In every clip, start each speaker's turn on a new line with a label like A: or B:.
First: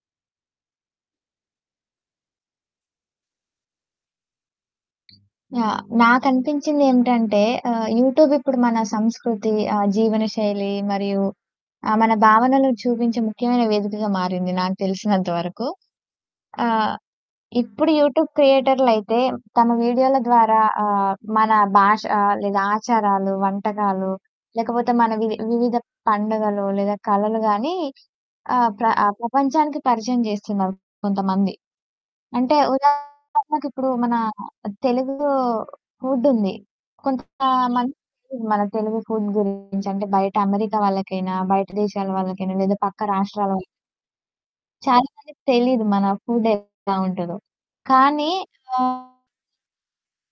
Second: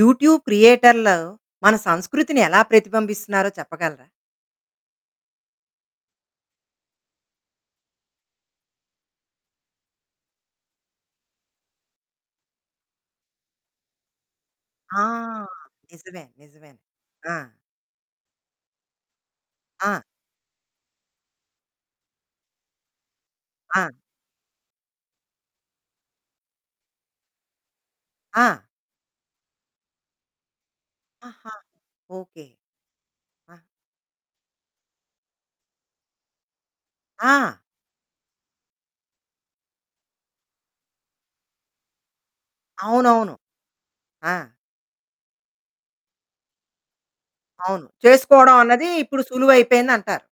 A: YouTube క్రియేటర్లు మన సంస్కృతిని ఎలా ప్రతిబింబిస్తున్నారో చెప్పగలరా?
B: యాహ్! నాకనిపించిందేంటంటే ఆహ్, యూట్యూబ్ ఇప్పుడు మన సంస్కృతి, ఆహ్, జీవన శైలి మరియు ఆహ్, మన భావనలు చూపించే ముఖ్యమైన వేదికగా మారింది నాకు
A: ఆ!
B: తెలిసినంత వరకు.
A: నిజమే. నిజమేను.
B: ఆహ్,
A: ఆ!
B: ఇప్పుడు యూట్యూబ్ క్రియేటర్లయితే తమ
A: ఆ!
B: వీడియోల ద్వారా ఆహ్, మన భాష లేదా ఆచారాలు,
A: ఆ!
B: వంటకాలు, లేకపోతే మన వి వివిధ పండగలు లేదా కళలు గాని,
A: ఆ!
B: ఆహ్, ప్ర ఆ ప్రపంచానికి పరిచయం జేస్తున్నారు
A: ఆహా!
B: కొంతమంది.
A: ఓకే.
B: అంటే,
A: ఆ!
B: ఉదాహరణకి ఇప్పుడు మన తెలుగు ఫుడుంది. కొంత
A: ఆ!
B: మందికి తెలీదు మన తెలుగు ఫుడ్ గురించి. అంటే, బయట అమెరికా వాళ్ళకైనా, బయట దేశాల వాళ్ళకైనా, లేదా పక్క
A: అవునవును.
B: రాష్ట్రాలవై
A: ఆ!
B: చాలా మందికి తెలీదు. మన ఫుడ్ ఎట్లా ఉంటదో.
A: అవును.
B: కానీ,
A: చేసుకోవడం అన్నది
B: ఆహ్
A: ఇప్పుడు సులువయిపోయిందంటారు.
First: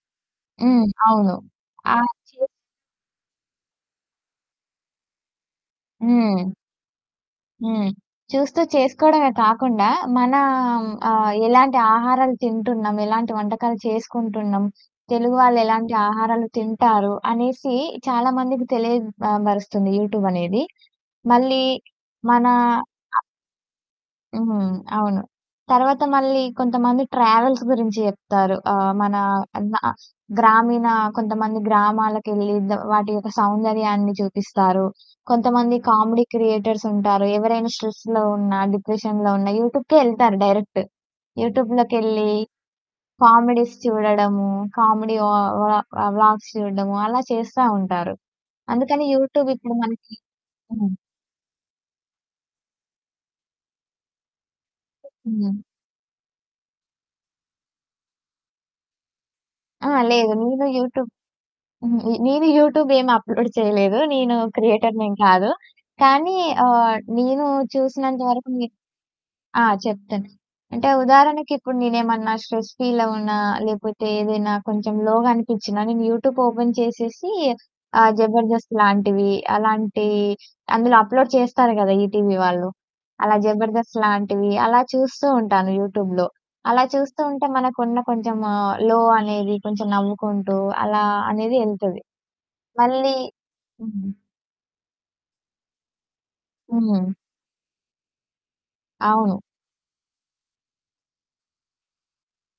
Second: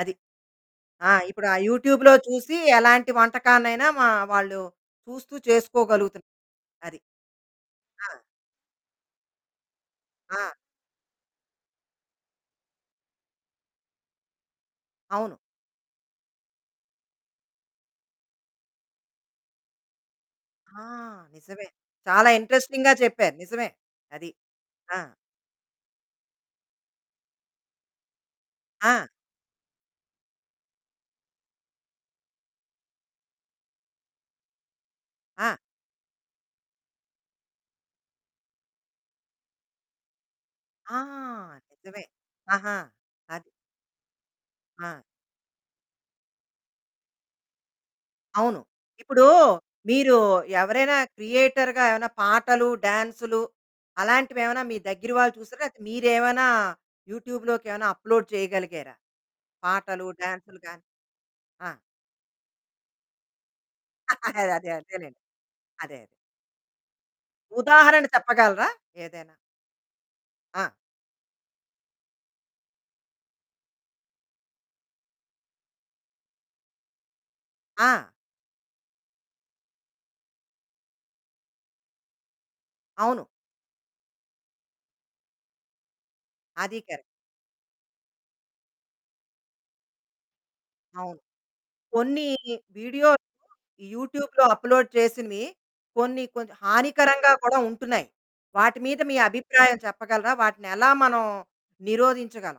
A: అది.
B: హ్మ్.
A: ఆ!
B: అవును.
A: ఇప్పుడు ఆ
B: ఆ!
A: యూట్యూబ్‌లో
B: చేసి
A: చూసి ఎలాంటి వంటకానైనా మా వాళ్ళు చూస్తూ చేసుకోగలుగుతున్
B: హ్మ్.
A: అది.
B: హ్మ్.
A: ఆ!
B: చూస్తూ చేసుకోవడమే కాకుండా,
A: ఆ!
B: మనాం ఆహ్, ఎలాంటి ఆహారాలు తింటున్నాం? ఎలాంటి వంటకాలు చేసుకుంటున్నాం?
A: అవును.
B: తెలుగు వాళ్ళు ఎలాంటి ఆహారాలు తింటారు? అనేసి చాలా మందికి తెలియ ఆహ్, బరుస్తుంది యూట్యూబనేది.
A: ఆ!
B: మళ్ళీ
A: నిజమే. చాలా
B: మనా
A: ఇంట్రెస్టింగ్‌గా
B: ఆ!
A: చెప్పారు. నిజమే. అది.
B: హ్మ్.
A: ఆ!
B: అవును. తరవాత మళ్ళీ కొంతమంది ట్రావెల్స్ గురించి చెప్తారు. ఆహ్,
A: ఆ!
B: మనా నా గ్రామీణ కొంతమంది గ్రామాలకెళ్లి దో వాటి యొక్క సౌందర్యాన్ని చూపిస్తారు.
A: ఆ!
B: కొంతమంది కామెడీ క్రియేటర్స్ ఉంటారు ఎవరైనా స్ట్రెస్‌లో ఉన్నా, డిప్రెషన్‌లో ఉన్నా, యూట్యూబ్‌కే ఎళ్తారు డైరెక్ట్.
A: ఆ! నిజమే.
B: యూట్యూబ్‌లోకెళ్లి
A: ఆహా! అది.
B: కామెడీస్ చూడడము,
A: ఆ!
B: కామెడీ వా వ్లా వ్లా వ్లాగ్స్ చూడడము, అలా చేస్తా ఉంటారు.
A: అవును.
B: అందుకని
A: ఇప్పుడు
B: యూట్యూబ్ ఇప్పుడు మనకి
A: మీరు
B: హ్మ్.
A: ఎవరైనా క్రియేటర్‌గా ఏమైనా పాటలు, డాన్సులు అలాంటివి ఏమైనా మీ దగ్గిర వాళ్ళు
B: హ్మ్.
A: చూశారా? లేతె మీరేమైనా యూట్యూబ్‌లోకి ఏమైనా అప్‌లోడ్ చేయగలిగారా
B: ఆ!
A: పాటలు,
B: లేదు.
A: డాన్సులు
B: నేను
A: గాని?
B: యూట్యూబ్
A: ఆ!
B: హుహు. ఈ నేను యూట్యూబ్ ఏం అప్‌లోడ్ చేయలేదు. నేను
A: అదే,
B: క్రియేటర్ నేం
A: అదేలెండి.
B: కాదు.
A: అదే.
B: కానీ, ఆహ్, నేను
A: ఉదాహరణ
B: చూసినంత వరకునే
A: చెప్పగలరా ఏదైనా?
B: ఆ! చెప్తాను.
A: ఆ!
B: అంటే, ఉదాహరణకి ఇప్పుడు నేనేమన్నా స్ట్రెస్ ఫీలవునా, లేపోతే ఏదైనా కొంచెం లోగా అనిపిచ్చినా నేను యూట్యూబ్ ఓపెన్ చేసేసి
A: ఆ!
B: ఆహ్, 'జబర్దస్త్' లాంటివి, అలాంటి అందులో అప్‌లోడ్ చేస్తారు గదా! ఈటీవీ వాళ్ళు.
A: అవును.
B: అలా జబర్దస్త్ లాంటివి. అలా చూస్తూ ఉంటాను యూట్యూబ్‌లో.
A: అదీ
B: అలా
A: కరెక్ట్.
B: చూస్తూ ఉంటే మనకున్న కొంచెము లో అనేది కొంచెం నవ్వుకుంటూ అలా
A: అవును.
B: అనేది ఎళ్తది.
A: కొన్ని
B: మళ్ళీ
A: వీడియోలు
B: హ్మ్.
A: యూట్యూబ్‌లో అప్‌లోడ్ చేసినవి కొన్ని కొన్ని
B: హ్మ్.
A: హానికరంగా కూడా ఉంటున్నాయి. వాటి మీద మీ
B: అవును.
A: అభిప్రాయం చెప్పగలరా? వాటిని ఎలా మనం నిరోధించగలం?